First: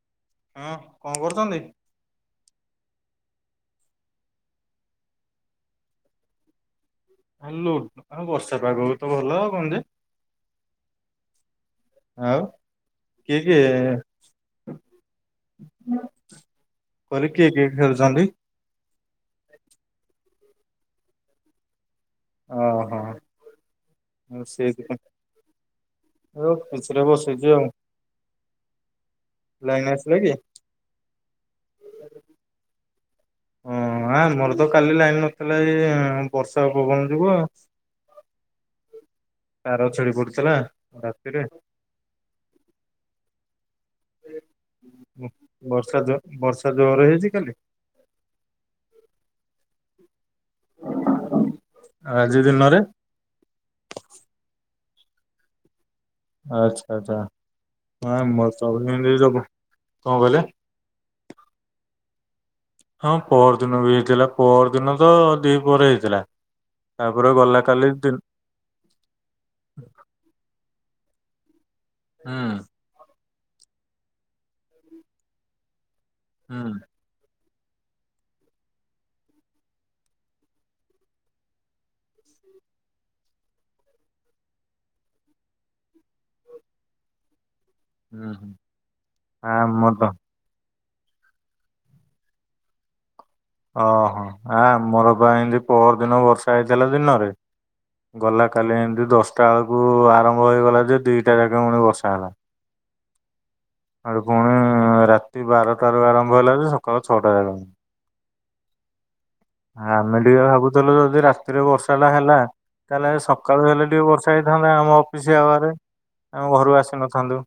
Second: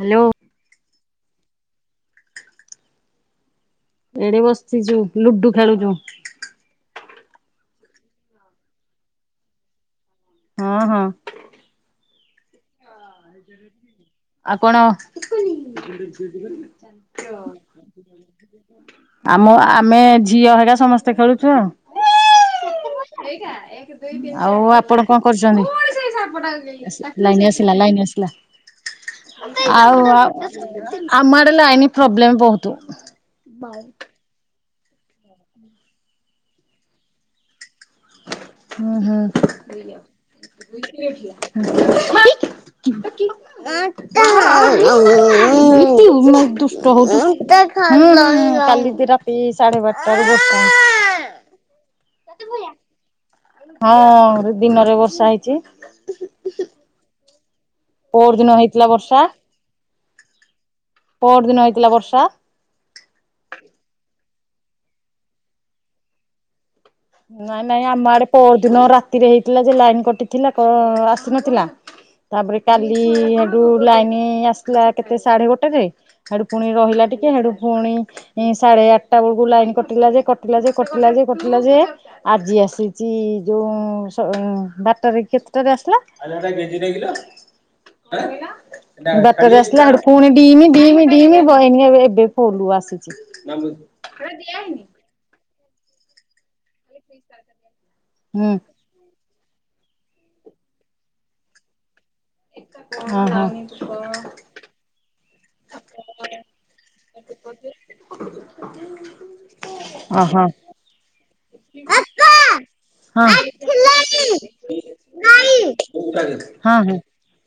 Hello ହଁ କଣ କରୁଛନ୍ତି ଏଡେ ବସିଛୁ ଲୁଡୁ ଖେଳୁଛୁ ଲୁଡୋ ଆ ବର୍ଷା ପାଗ ତ ଭଲ ଆ କଣ ଯେ ହଁ ହଁ ଆଉ କିଏ କିଏ ଆଉ କଣ କହିଲି କିଏ କିଏ ଖେଳୁଛନ୍ତି? ଆମ ଆମେ ଝିଅ ହେରିଆ ସମସ୍ତେ ଖେଳୁଛୁ ଆଉ ଓହୋ ଆଉ ଆପଣ ସେଇଥିପାଇଁ କଣ କରୁଛନ୍ତି ଆଉ ଖୁସିରେ ଲାଇନ ବସିଛି ଆସିଲା ଲଇନ ଆଉ ଲାଇନ ଆଉ ଆସିଲା କି? ଆମଆଡେ ଲାଇନ ପ୍ରୋବ୍ଲେମ୍ ବହୁତ ହଁ ମୋର ତ କାଲି ଲାଇନ୍ ନଥିଲା ଏଇ ବର୍ଷା ପବନ ଯୋଗୁଁ ତାର ଛାଡି ପଡୁଥିଲା ରାତିରେ ବର୍ଷା ଜୋ ବର୍ଷା ଦୁଷ୍ଟ ଜୋରରେ ହେଉଛୁ ହେଇଛି ହଁ କାଲି କାଲି ରାତି ସାଢେ ବାରଟାରୁ ବସ ଆଜି ଦିନରେ ହଁ ଦିନରେ ବର୍ଷା ହେଇଛି ଆଚ୍ଛା ଆଚ୍ଛା ପଅର ହ ଦିନ ହେଇଥିଲା [unintelligible] ବର୍ଷା କଣ କହିଲେ ପର ଦିନ ହେଇଥିଲା ବର୍ଷା ହଁ ପର ଦିନ ବି ହେଇଥିଲା ପର ଦିନ ତ ଦି ପରେ ହେଇଥିଲା ତାପରେ ଗଲା କାଲି ପ ଦିନ ରାତିରେ ହେଇଥିଲା ଯେ ଲାଇନ କଟିଥିଲା କ ଆସିନଥିଲା ତାପରେ ହୁଁ କାଲି ଠୁ ଲାଇନ ଆସିଲା କେତେ ସାଢେ ଗୋଟେ ଯ ହଡୁ ପୁଣି ହୁଁ ରହିଲା ଟିକେ ହଡୁ ପୁଣି ସାଢେ ଆଠଟା ବେଳକୁ ଲାଇନ କଟିଲା ଯେ କଟିଲା ଯେ କଟିଲା ଯେ କଟିଲା ଯେ ଆଜି ଆସିଛି ଯୋଉ ବାରଟାରେ କେତେଟାରେ ଆସିଲା ହୁଁ ହୁଁ। ଆସିଲା ଆମର ପୁଣି ଡିମି ଡିମି ଡିମି ବହିନି ଏ ଏବେ ଫୋଲୁ ଆସିଛି ଓହୋ ଆ ଆମର ପାଇଁ ଏମତି ପରର ଦିନ ବର୍ଷା ହେଇଥିଲା ଦିନରେ ଗଲା ହୁଁ କାଲି ଏମିତି ଦଶଟା ବେଳକୁ ଆରମ୍ଭ ହେଇଗଲା ଯେ ଦିଟା ଯାକା ପୁଣି ବସା ହେଲା ହଁ ହଁ ଆଡ ପୁଣି ରାତି ବାରଟାରୁ ଆରମ୍ଭ ହେଲା ଯେ ସକାଳ ଛଅଟା ଯ [inaudible] ଆମେ ଟିକେ ଓହୋ। ହଁ। ଭାବୁଥିଲୁ ଯଦି ରାତିରେ ବର୍ଷା ଟା ହେଲା ତାହେଲେ ସକାଳୁ ହେଲେ ଟିକେ ବର୍ଷା ଛ ହେଇଥାନ୍ତେ ଆମ ଅଫିସ ଆୱାରେ ଆମେ ହଁ ଘରୁ ହଁ ଆସିନଥାନ୍ତୁ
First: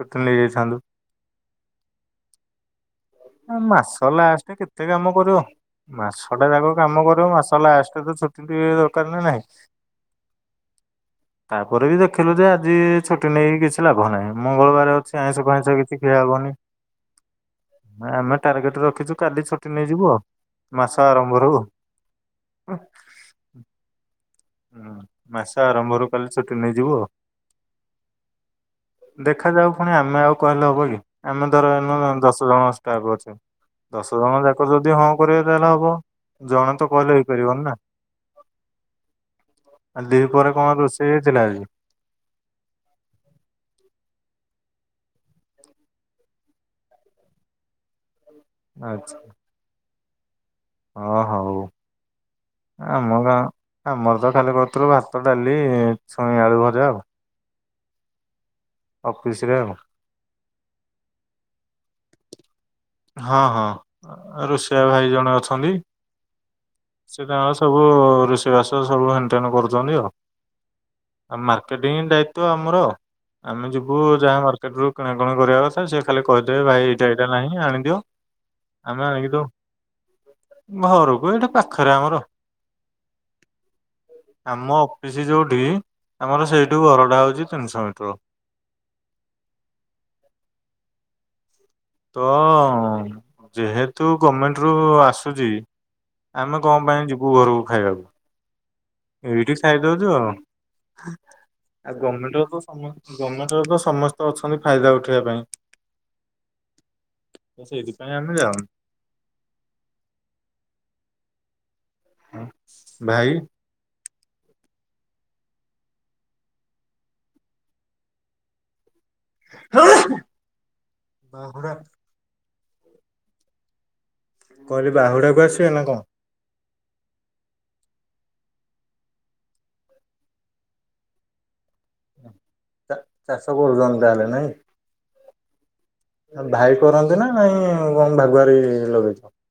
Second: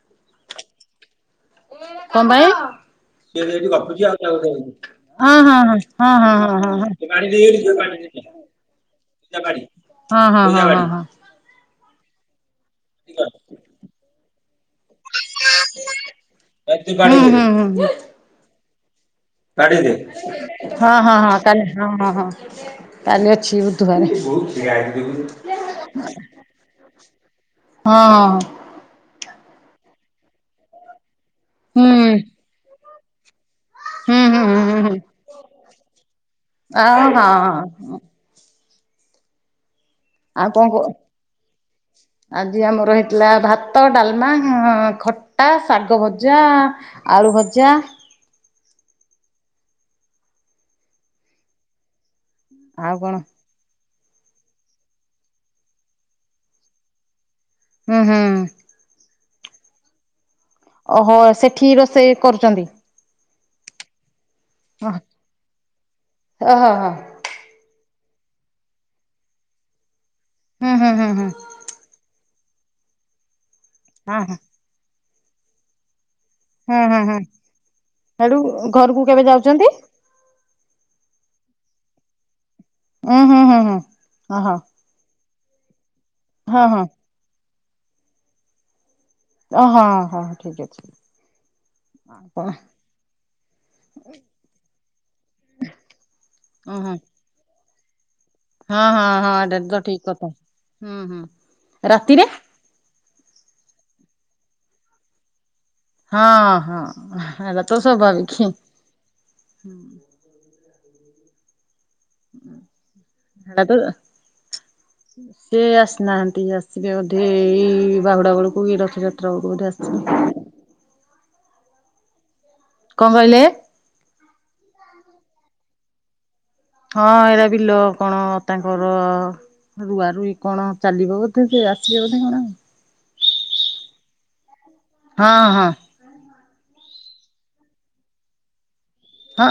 ଛୁଟି ନେଇଯାଇଥାନ୍ତୁ କଣ ପାଇଁଁ ମାସ ହଁ ହଁ ହଁ ହଁ ଖଟେ ଯା କାମ କରିବୁ ମାସ ଲାଷ୍ଟ ତ ଛୁଟି ଟ ଦରକାର ନା ନାହିଁ ହଁ ହଁ ହଁ ହଁ ହଁ ତାପରେ ବି ଦେଖିଲୁ ଯେ ଆଜି ଛୁଟି ନେଇକି କିଛି ଲାଭ ନାହିଁ ମଙ୍ଗଳବାର ଅଛି ଆଇଁଷ ଖାାଇଁ କିଛି ଖିଆ ହବନି କାଢିଦେ ଆମେ ଟାର୍ଗେଟ ରଖିଛୁ କାଲି ଛୁଟି କାଢିଦେ। ନେଇଯିବୁ ଆଉ ହଁ ମାସ ହଁ ହଁ ଆରମ୍ଭରୁ। କାଲି ହଁ ହଁ ହଁ କାଲି ଅଛି ବୁଧବାରେ। ହୁଁ ମାସ ଆରମ୍ଭରୁ କାଲି ଛୁଟି ହଁ। ଦେଖ ଯାଉ ପୁଣି ଆମେ ଆଉ କହିଲେ ହବ କି ଆମେ ଧର ହୁଁ ଏଇନେ ଦଶ ଜଣ ଷ୍ଟାଫ ଅଛେ। ଦଶ ହୁଁ ଜଣ ଯାକ ହୁଁ ହୁଁ ଯଦି ହଁ କରିବେ ତାହେଲେ ହବ ଜଣେ ଆ ତ କହିଲେ ହଁ ହେଇପାରିବନି ନା। ଆଉ ଦି ପହରେ କଣ ରୋଷେଇ ହେଇଥିଲା ଆଜି? ଆଜି ଆମର ହେଇଥିଲା ଭାତ ଡାଲମା ଖ୍ ଆ‌ ଶାଗ ଭଜା ଆଳୁ ଭଜା। ଆଚ୍ଛା। ହଁ ହଉ ଆଉ କଣ ଆମ ଗାଁ। ଆମର ତ ଖାଲି କରୁଥୁଲୁ ଭାତ, ଡାଲି, ଛୁଇଁ ଆଳୁ ଭଜା ଆଉ। ଉଁ ହୁଁ। ଅଫିସରେ ଆଉ? ଓହୋ ସେଠି ରୋଷେଇ କରୁଛନ୍ତି। ହଁ-ହଁ ରୋଷେଇଆ ଭାଇ ଜଣେ ଅଛନ୍ତି। ଓହୋ ହୋ ସେ ତାଙ୍କ ସବୁ ରୋଷେଇବାସ ସବୁ ହେଣ୍ଟେନ କରୁଛନ୍ତି ଆଉ, ହୁଁ ହୁଁ ହୁଁ ହୁଁ ଆଉ ମାର୍ ମାର୍କେଟିଂ ଦାୟିତ୍ୱ ଆମର। ଆମେ ଯିବୁ ହଁ ହଁ ଯାହା ମାର୍କେଟରୁ କିଣାକିଣି କରିବା କଥା ସେଏ ଖାଲି କହିଦେବେ ଭାଇ ଏଇଟା ଏଇଟା ନାହିଁ ଆଣି ହେଟୁ ଘରୁକୁ କେବେ ଯାଉଚନ୍ତି? ଘରୁକୁ ଏଇଠି ପାଖରେ ଆମର। ଉୁଁ ହୁଁ ହୁଁ ହୁଁ। ଓହୋ। ପିସି ଯୋଉଠି, ଆମର ସେଇଠୁ ହଁ ଘରଟା ହଉଛି ତିନିଶହ ମିଟର। ଓ ହଁ ହଁ ଠିକ୍ ଅଛି। ତ କଣ ଯେହେତୁ ଗମେଣ୍ଟରୁ ଆସୁଛି ଆମେ ଉଁ କଣ ହୁଁ ପାଇଁ ଯିବୁ ଘରୁକୁ ଖାଇବାକୁ। ହଁ ହଁ। ହଁ ଏଇଠି ଏଟା ତ ଠିକ ଖାଇଦଉଛୁ କଥା ଆଉ। ହୁଁ ହୁଁ। ଆଉ ରାତିରେ ଗର୍ମେଣ୍ଟର ତ ସମସ୍ତେ। ଗର୍ମେଣ୍ଟର ତ ସମସ୍ତେ ଅଛନ୍ତି ଫାଇଦା ଉଠେଇବା ପାଇଁ। ହଁ ହଁ ହେଇଟା ତ ସେଇଥିପାଇଁ ଆମେ ସ୍ଵାଭାବିକି। ଯାଉନୁ। ଭାଇ। [unintelligible] ସେ ଆସିନାହାନ୍ତି ଆସିବେ ବଧେ, ଏଇ ବାହୁଡ଼ା ବେଳକୁ ଏ ରଥଯାତ୍ [unintelligible] ବାହୁଡ଼ା। କଣ କହିଲେ? କହିଲି ବାହୁଡ଼ାକୁ ଆସିବେ ନା କଣ? ହଁ ଏଇରା ବିଲ କଣ ତାଙ୍କର। ରୁଆ ରୁଇ କଣ ଚାଲିବ ବୋଧେ ସେ ଆସିବେ ବୋଧେ କଣ ଆଉ। ଚା ଚାଷ କରୁଚନ୍ତି ତହାଲେ ନାଇଁ? ହଁ ହଁ। ତମ ଭାଇ କରନ୍ତି ନା ନାଇଁ କଣ ଭାଗୁଆରୀ ଲଗେଇଛ? ହଁ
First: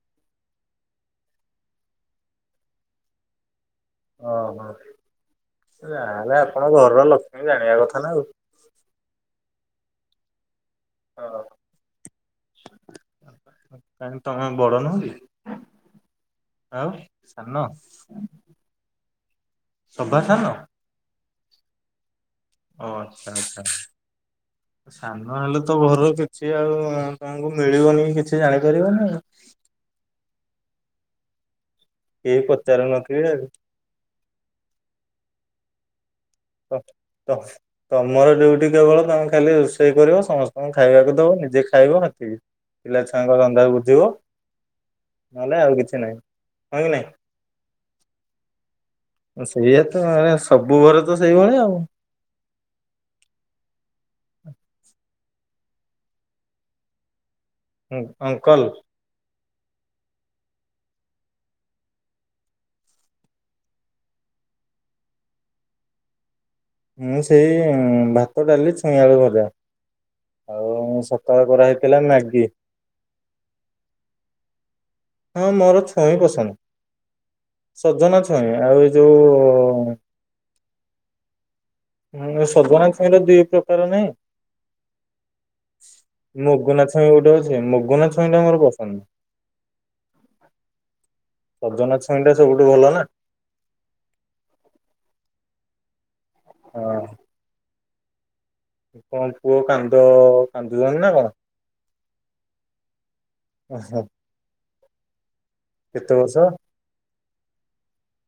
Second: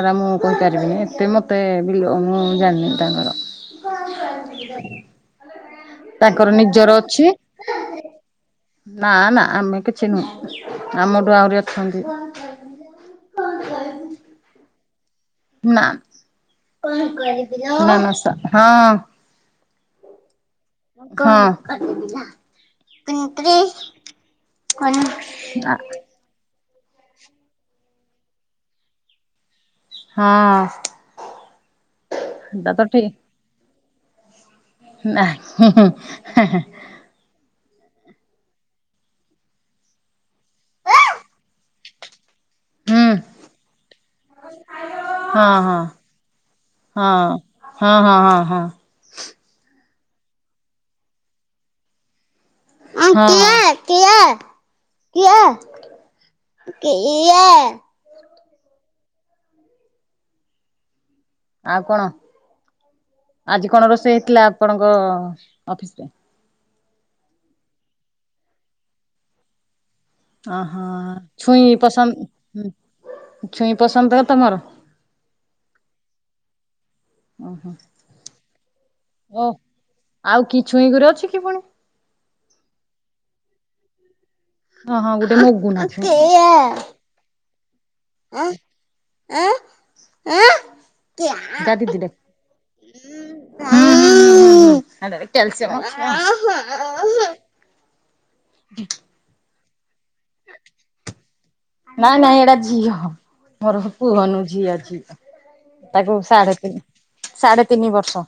ଏରା ମୁଁ କହି ପାରିବିନି, ଏତେ ମୋତେ ବିଲୋ ମୁଁ ଜାଣିନି ତାଙ୍କର। ଓହୋ, ଜାହେଲେ ତାଙ୍କର ଆପଣଙ୍କ ନିଜର ଘରର ଅଛି। ଲକ୍ଷ୍ମୀ ଜାଣିବା କଥା ନା ଆଉ। ନା ନା ଆମେ କିଛି ନୁହଁ, ଆମଠୁ ଆଉ। ଆହୁରି ଅଛନ୍ତି। କାହିଁ ତମେ ବଡ଼ ନୁହଁ କି? ନାଁ ଆଉ ସାନ [unintelligible] ନା ନା ସା ହଁ। ସଭା ସାନ? ହଁ। ଓ ଆଚ୍ଛା ତ ଠିକ ଆଚ୍ଛା, ସାନ ହେଲେ ତ ଘରର କି ସିଏ ଆଉ ତୁମକୁ ମିଳିବନି କିଛି ଜାଣି ପାରିବନି। ହଁ। କେହି ପଚାରୁ ନଥିବେ ଆଉ। ନା ହୁଁ ହୁଁ ହା ହା। [unintelligible] ତମର ଡିଉଟି କେବଳ ତମେ ଖାଲି ରୋଷେଇ କରିବ ସମସ୍ତଙ୍କୁ ଖାଇବାକୁ ଦବ ନିଜେ ଖାଇବ ହେତିକି। ପିଲା ହୁଁ ଛୁଆଙ୍କ ଧନ୍ଦା ବୁଝିବ ହଁ ନହେଲେ ହଁ ଆଉ କିଛି ନାହିଁ ହଁ କି ନାଇଁ। ହଁ ହଁ ହଁ ହଁ ହଁ। ସେଇଆତ ସବୁ ଘରେତ ସେଇଭଳିଆ ଆଉ। ହଁ କିଏ କିଏ କିଏ କିଏ କିଇଏ। ହୁଁ ଅଙ୍କଲ। ଆଉ କଣ ଆଜି କଣ ରୋଷେଇ ହେଇଥିଲା ଆପଣଙ୍କ ଅଫିସିରେ? ମୁଁ ସେଇ ଭାତ ଡ଼ାଲି ଛୁଇଁଆଳୁ ଭଜା। ଅଁ ହଁ ଆଉ ସକାଳେ ଛୁଇଁ କରାହେଇଥିଲା ପସନ୍ଦ ମ୍ୟାଗି ହୁଁ। ଛୁଇଁ ପସନ୍ଦର ତମର। ହଁ ମୋର ଛୁଇଁ ପସନ୍ଦ ଓହୋ ସଜନା ଛୁଇଁ ଆଉଏଇ ଯୋଉ ଆଉକି ଛୁଇଁ ଗୋରେ ଅଛିକି ଫୁଣି। ହୁଁ ସଜନା ଛୁଇଁର ଦିଇ ପ୍ରକାର ନାହିଁ। ହଁ ହଁ ଗୋଟେ ମୁଗୁନା ଛୁଇଁ। ମଗୁନା ଛୁଇଁ ଗୋଟେ ଅଛି ମଗୁନା ଛୁଇଁଟା ମୋର ପସନ୍ଦ ନୁହେଁ। ଆ ଆ କିଏ ଯା ସଜନା ଛୁଇଁ ଟା ଦିଦିଡା ସବୁଠୁ ଭଲ ହୁଁ ନା ହୁଁ ହୁଁ ହୁଁ ହେଟାରେ କ୍ୟାଲସିଅମ ଅଛିନା। ହଁ। [inaudible] କଣ ପୁଅ କାନ୍ଦ କାନ୍ଦୁଛନ୍ତି ନା କଣ ନାଇ ନାଇଁ ଏଇଟା ଝିଅ ମୋର ପୁଅ ନୁହେ ଝିଅ ଝିଅ। କେତେ ତାକୁ ବର୍ଷ? ସାଢେ ତିନି ସାଢେ ତିନି ବର୍ଷ।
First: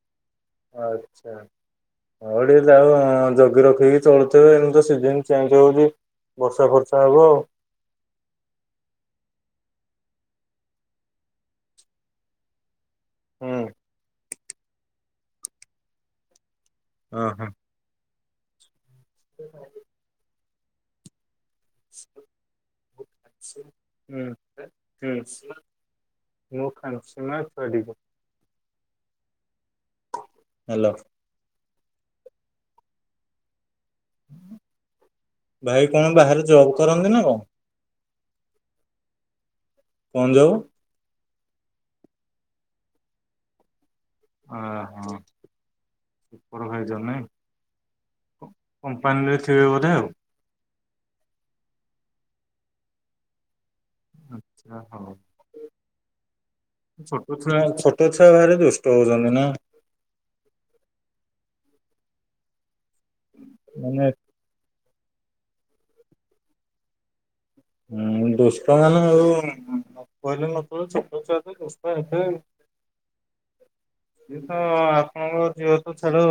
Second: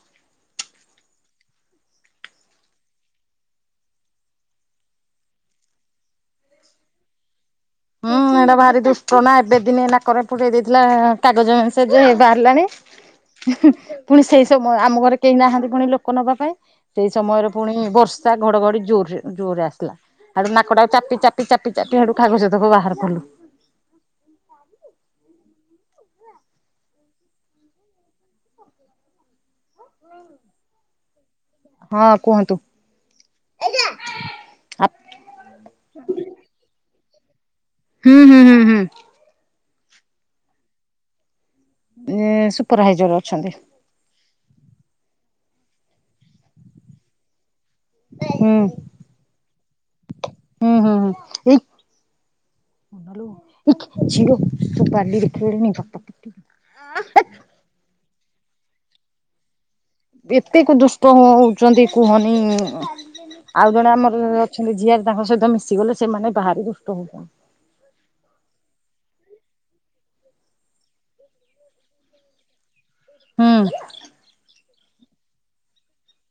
ଆଚ୍ଛା। ହଁ ଟିକେ ତାକୁ ଜଗି ରଖିକି ଚଳୁଥିବେ ଏମତି ସିଜନ୍ ଚେଞ୍ଜ ହଉଚି। ବର୍ଷା ଫର୍ଷା ହେବ। ହୁଁ ଏଇଟା ଭାରି ଦୁଷ୍ଟନା ଏବେ ଦିନି ନାକରେ ଫୁରେଇ ଦେଇଥିଲା କାଗଜ ସେଯେ ବାହାରିଲାନି। ହୁଁ ପୁଣି ସେଇ ସମୋ ଆମ ଘରେ କେହି ନାହାନ୍ତି ପୁଣି ଲୋକ ନବା ପାଇଁ। ସେଇ ହଁ ସମୟରେ ହଁ। ପୁଣି ବର୍ଷା ଘଡ଼ଘଡ଼ି ଜୋରେ ଜୋରରେ ଆସିଲା ତାପରେ ନାକଟାକୁ ଚାପି ଚାପି ଚାପି ଚାପି ହେଟୁ କାଗଜ ହେତକ ବାହରକଲୁ। [unintelligible] ହାଲୋ। ହଁ କୁହନ୍ତୁ। ଭାଇ କଣ ବାହାରେ ଜବ୍ କରନ୍ତିନା କଣ? ହୁଁ ହୁଁ ହୁଁ। କଣ ଜବ୍? ଏ ସୁପରଭାଇଜର ଅଛନ୍ତି। ଓହୋ ସୁପରଭାଇଜର ନାଇଁ। ହୁଁ କମ୍ପାନୀରେ ଥିବ ବୋଧେ ଆଉ। ହୁଁ ହୁଁ ହୁଁ ଏଇ ଏକ ଝିଅ ଆଚ୍ଛା ତୁ ହଉ ବାଲିରେ ଖେଳନି ବାପା ପାଟିକରିବେ [unintelligible] ପୁରା ଛୋଟ ଛୁଆ ଘରେ ଦୁଷ୍ଟ ହଉଚନ୍ତିନା। ଏତେକୁ ଦୁଷ୍ଟ ହଉଚନ୍ତି କୁହନି ଆଉ ଜଣେ ମାନେ ଆମର ଅଛନ୍ତି ଯିଆରି ତାଙ୍କ ସହିତ ମିଶିଗଲେ ସେମାନେ ଭାରି ଦୁଷ୍ଟ ହଉଚନ୍ତି। ହୁଁ ଦୁଷ୍ଟ ହେନେ ଆଉ କହିଲେ [unintelligible] ଛୋଟ ଛୁଆତ ଦୁଷ୍ଟ ହେବେ। ହୁଁ। ସିଏତ ଆପଣଙ୍କ ଝିଅତ ଛାଡ଼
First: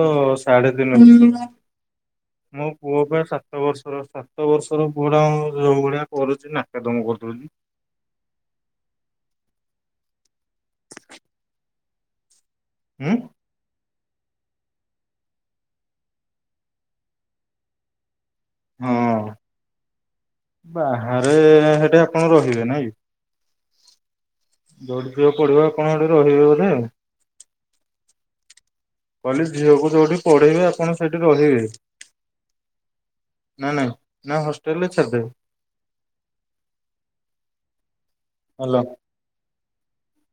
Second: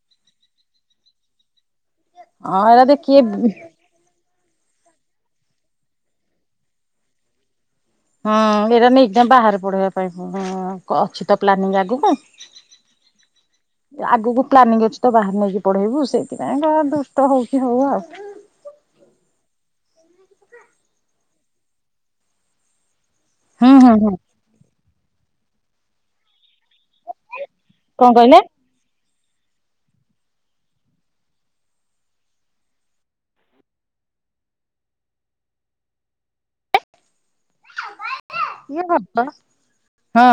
ସାଢେ ତିନି ବର୍ଷ ହଁ ମୋ ଏରା ଯେ ପୁଅ କିଏ ପ୍ରାୟ ସାତ ବର୍ଷର ସାତ ବର୍ଷର ପୁଅ ଟା ଯୋଉ ଭଳିଆ କରୁଛି ନାକେଦମ କରିଦଉଚି। ହୁଁ ଏଇଟା ନେଇ ବାହାରେ ପଢେଇବା ପାଇଁ ଅଛି ତ ପ୍ଲାନିଂ ଆଗକୁ। ହଁ। ଆଗକୁ ପ୍ଲାନିଂ ଅଛି ତ ବାହାରାରେ ନେଇକି ପଢେଇବୁ ସେଇଥିପାଇଁ କା ଦୁଷ୍ଟ ହଉଛି ହଉ ଆଉ। ହଁ ବାହାରେ ସେଠି ଆପଣ ରହିବେ ନାଇଁ ହୁଁ ହୁଁ ହୁଁ। ଜଉଠି ସିଏ ପଢିବ ଆପଣ ସେଠି ରହିବେ ବୋଧେ? କଣ କହିଲେ? କହିଲି ଝିଅକୁ ଯୋଉଠି ପଢେଇବେ ଆପଣ ସେଇଠି ରହିବେ? ନା ନାଇଁ ନା ହଷ୍ଟେଲ୍ ରେ ଛାଡ଼ିଦେବେ? ମୋବାଇଲ ଦେ ହାଲୋ ଇଏ ବାବା, ହଁ।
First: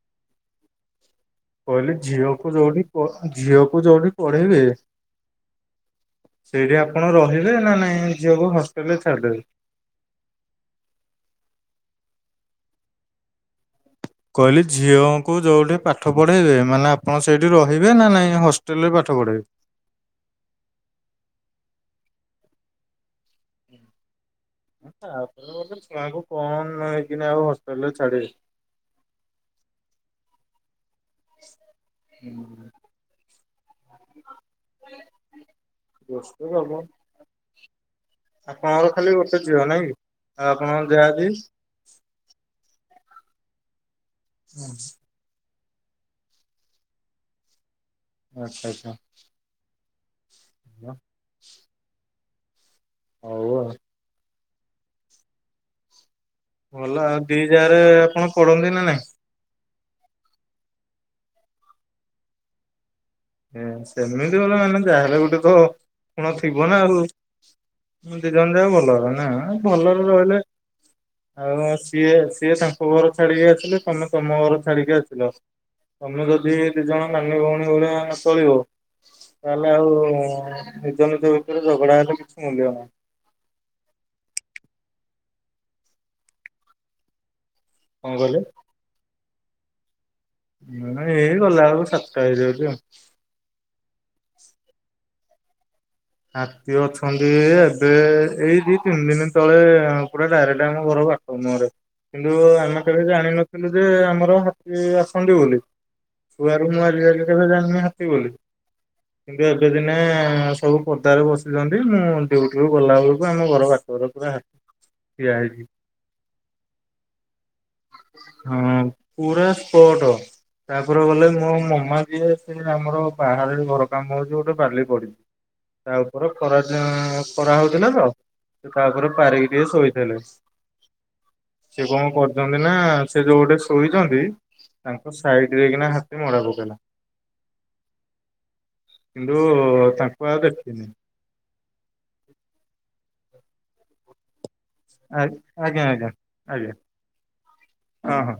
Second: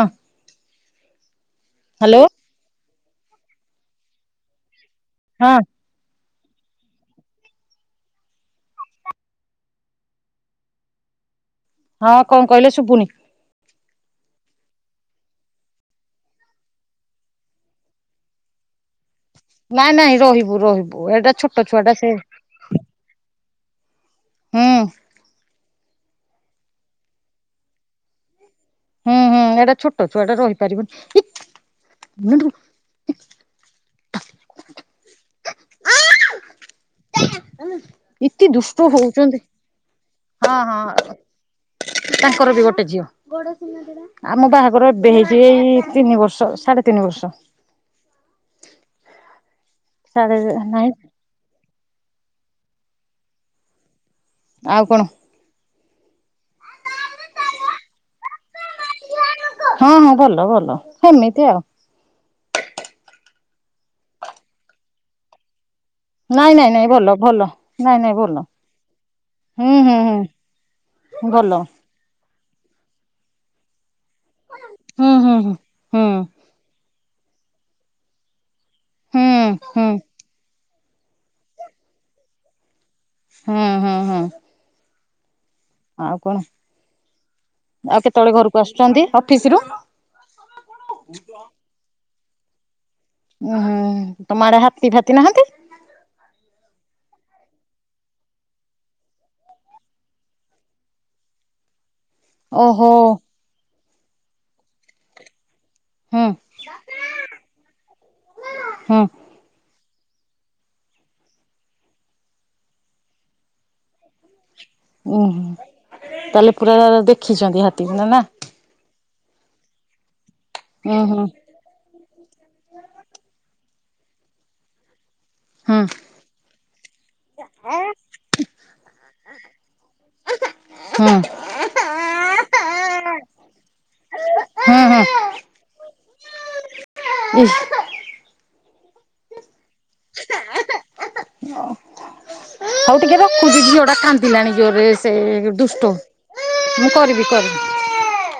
କହିଲି ହ୍ୟାଲୋ ଝିଅକୁ ଜୋଉଠି ପ‌ ଝିଅକୁ ଯୋଉଠି ପଢେଇବେ ହଁ। ସେଇଠି ଆପଣ ରହିବେ ନା ନାଇଁ ଝିଅକୁ ହଷ୍ଟେଲ୍ ରେ ଛାଡ଼ିଦେବେ। ହଁ କଣ କହିଲେ ଶୁଭୁନି? କହିଲି ଝିଅଙ୍କୁ ଯୋଉଠି ପାଠ ପଢ଼େଇବେ ମାନେ ଆପଣ ସେଇଠି ରହିବେ ନା ନାଇଁ ହଷ୍ଟେଲ୍ ରେ ପାଠ ପଢ଼ାଇବେ। ନାଇଁ ନାଇଁ ରହିବୁ ରହିବୁ ଏଇଟା ଛୋଟ ଛୁଆ ଟା ସେ‌ ତାପରେ ଗୋଟେ ଛୁଆଙ୍କୁ କଣ ନେଇକିନି ଆଉ ହଷ୍ଟେଲରେ ଛାଡ଼ିବି। ହୁଁ ହୁଁ ଏଇଟା ଛୋଟ ଛୁଆଟା ରହିପାରିବନି। [unintelligible] ଏତେ ଦୁଷ୍ଟ ଆପଣଙ୍କର ଖାଲି ହଉଛନ୍ତି ଗୋଟେ ଝିଅ ନାଇଁକି? ହଁ ହଁ ତାଙ୍କର ବି ଗୋଟେ ଝିଅ। ଆମ ବାହାଘର ଏବେ ହେଇଛି ଏଇ ତିନି ବର୍ଷ ସାଢେ ତିନି ବର୍ଷ। ଆଚ୍ଛା ଆଚ୍ଛା। ସାଢେ଼ ନାଇ ହଉ ଆଉ। ଆଉ କଣ? ଭଲ ଆଉ ଦି ଜାରେ ଆପଣ ପଡନ୍ତି ନା ନାଇଁ? ହଁ ହଁ ଭଲ ଭଲ ସେମିତି ଆଉ। ଏ ସେମିତି କଲେ ମାନେ ଯାହା ହେଲେ ଗୋଟେତ କଣ ନାଇଁ ଥିବ ନାଇଁ ନା ନାଇଁ ଆଉ ଭଲ ଭଲ ନାଇଁ ନାଇଁ ଦି ଭଲ। ଜଣ ଯାହା ଭଲର ନା ହୁଁ ହୁଁ ଭଲରେ ହୁଁ ରହିଲେ। ଭଲ [unintelligible] ସିଏ ସିଏ ତାଙ୍କ ଘର ଛାଡିକି ଆସିଲେ ତମେ ତମ ଘର ଛାଡିକି ହୁଁ ଆସିଲ ହୁଁ ହୁଁ ହୁଁ ତମେ ଯଦି ଦି ଜଣ ନାନୀ ଭଉଣୀ ଭଳିଆ ଚଳିବ ହୁଁ ତାହେଲେ ହୁଁ। ଆଉ ନିଜ ନିଜ ଭିତରେ ଝଗଡା ହେଲେ କିଛି ମୂଲ୍ୟ ନାହିଁ। ହଁ ହଁ ହଁ। ଆଉ କଣ ଆଉ କଣ କେତେବେଳେ କହିଲେ? ଘରକୁ ଆସୁଛନ୍ତି ଅଫିସ ରୁ। ହଁ ଏଇ ଗଲା ବେଳକୁ ସାତଟା ହେଇଯାଉଚି ଆଉ। ଓ ହୋ ତମ ଆଡେ ହାତୀ ଭାତି ନାହାନ୍ତି? ହାତୀ ଅଛନ୍ତି ଏବେ ଏଇ ଦି ତିନି ଦିନ ତଳେ ପୁରା ଡାଇରେକ୍ଟ ଆମ ଘର ବା ନରେ କିନ୍ତୁ ଆମେ ଓହୋ କେବେ ଜାଣିିନଥିଲୁ ଯେ ଆମର ହାତୀ ଆସନ୍ତି ବୋଲି। ହୁଁ ଛୁଆରୁ ମୁଁ ଆଜିକାଲି କେବେ ଜାଣିନି ହାତୀ ବୋଲି ହୁଁ। କିନ୍ତୁ ଏବେ ଦିନେ ସବୁ ପଦାରେ ବସିଛନ୍ତି ମୁଁ ଡ୍ୟୁଟିରୁ ଗଲାବେଳକୁ ଆମ ଘର ବାଟରେ ପୁରା ହାତୀ। ଠିଆ ଓଃ ହେଇଛି ତାହେଲେ ପୁରା ଦେଖିଛନ୍ତି ହାତୀକୁ ନା ନା। ହଁ ପୁରା ସ୍ପଟ୍ ଉଁ ତାପରେ ହୁଁ ଗଲେ ମୋ ମାମା ଯିଏ ସେ ଆମର ବାହାରେ ଘର କାମ ହଉଛି ଗୋଟେ ବାଲି ପଡିିଚି। ହୁଁ। ତା ଉପର ଖରା [unintelligible] ଖରା ହଉଥିଲା ତ। ତାପରେ ପାରିକି ଟିକେ ଶୋଇଥିଲେ। ହୁଁ। ସେ କଣ କରିଛନ୍ତି ନା ସେ ଯୋଉ ଗୋଟେ ଶୋଇଛନ୍ତି ହୁଁ ହୁଁ ତାଙ୍କ ସାଇଡରେ କିନା ହାତୀ ମଡା ପକେଇଲା। [unintelligible] କିନ୍ତୁ ତାଙ୍କୁ ଆଉ ଦେଖିନି। ହୋଉ ଟିକେ ରଖୁଚି ଝିଅ ଟା କାନ୍ ନ୍ଦିଲାନି ଜୋରେ ସେ ଆଜ୍ଞା ଦୁଷ୍ଟ ଆଜ୍ଞା ଆଜ୍ଞା ମୁଁ କରିବି କରିବି ହଁ ହଁ।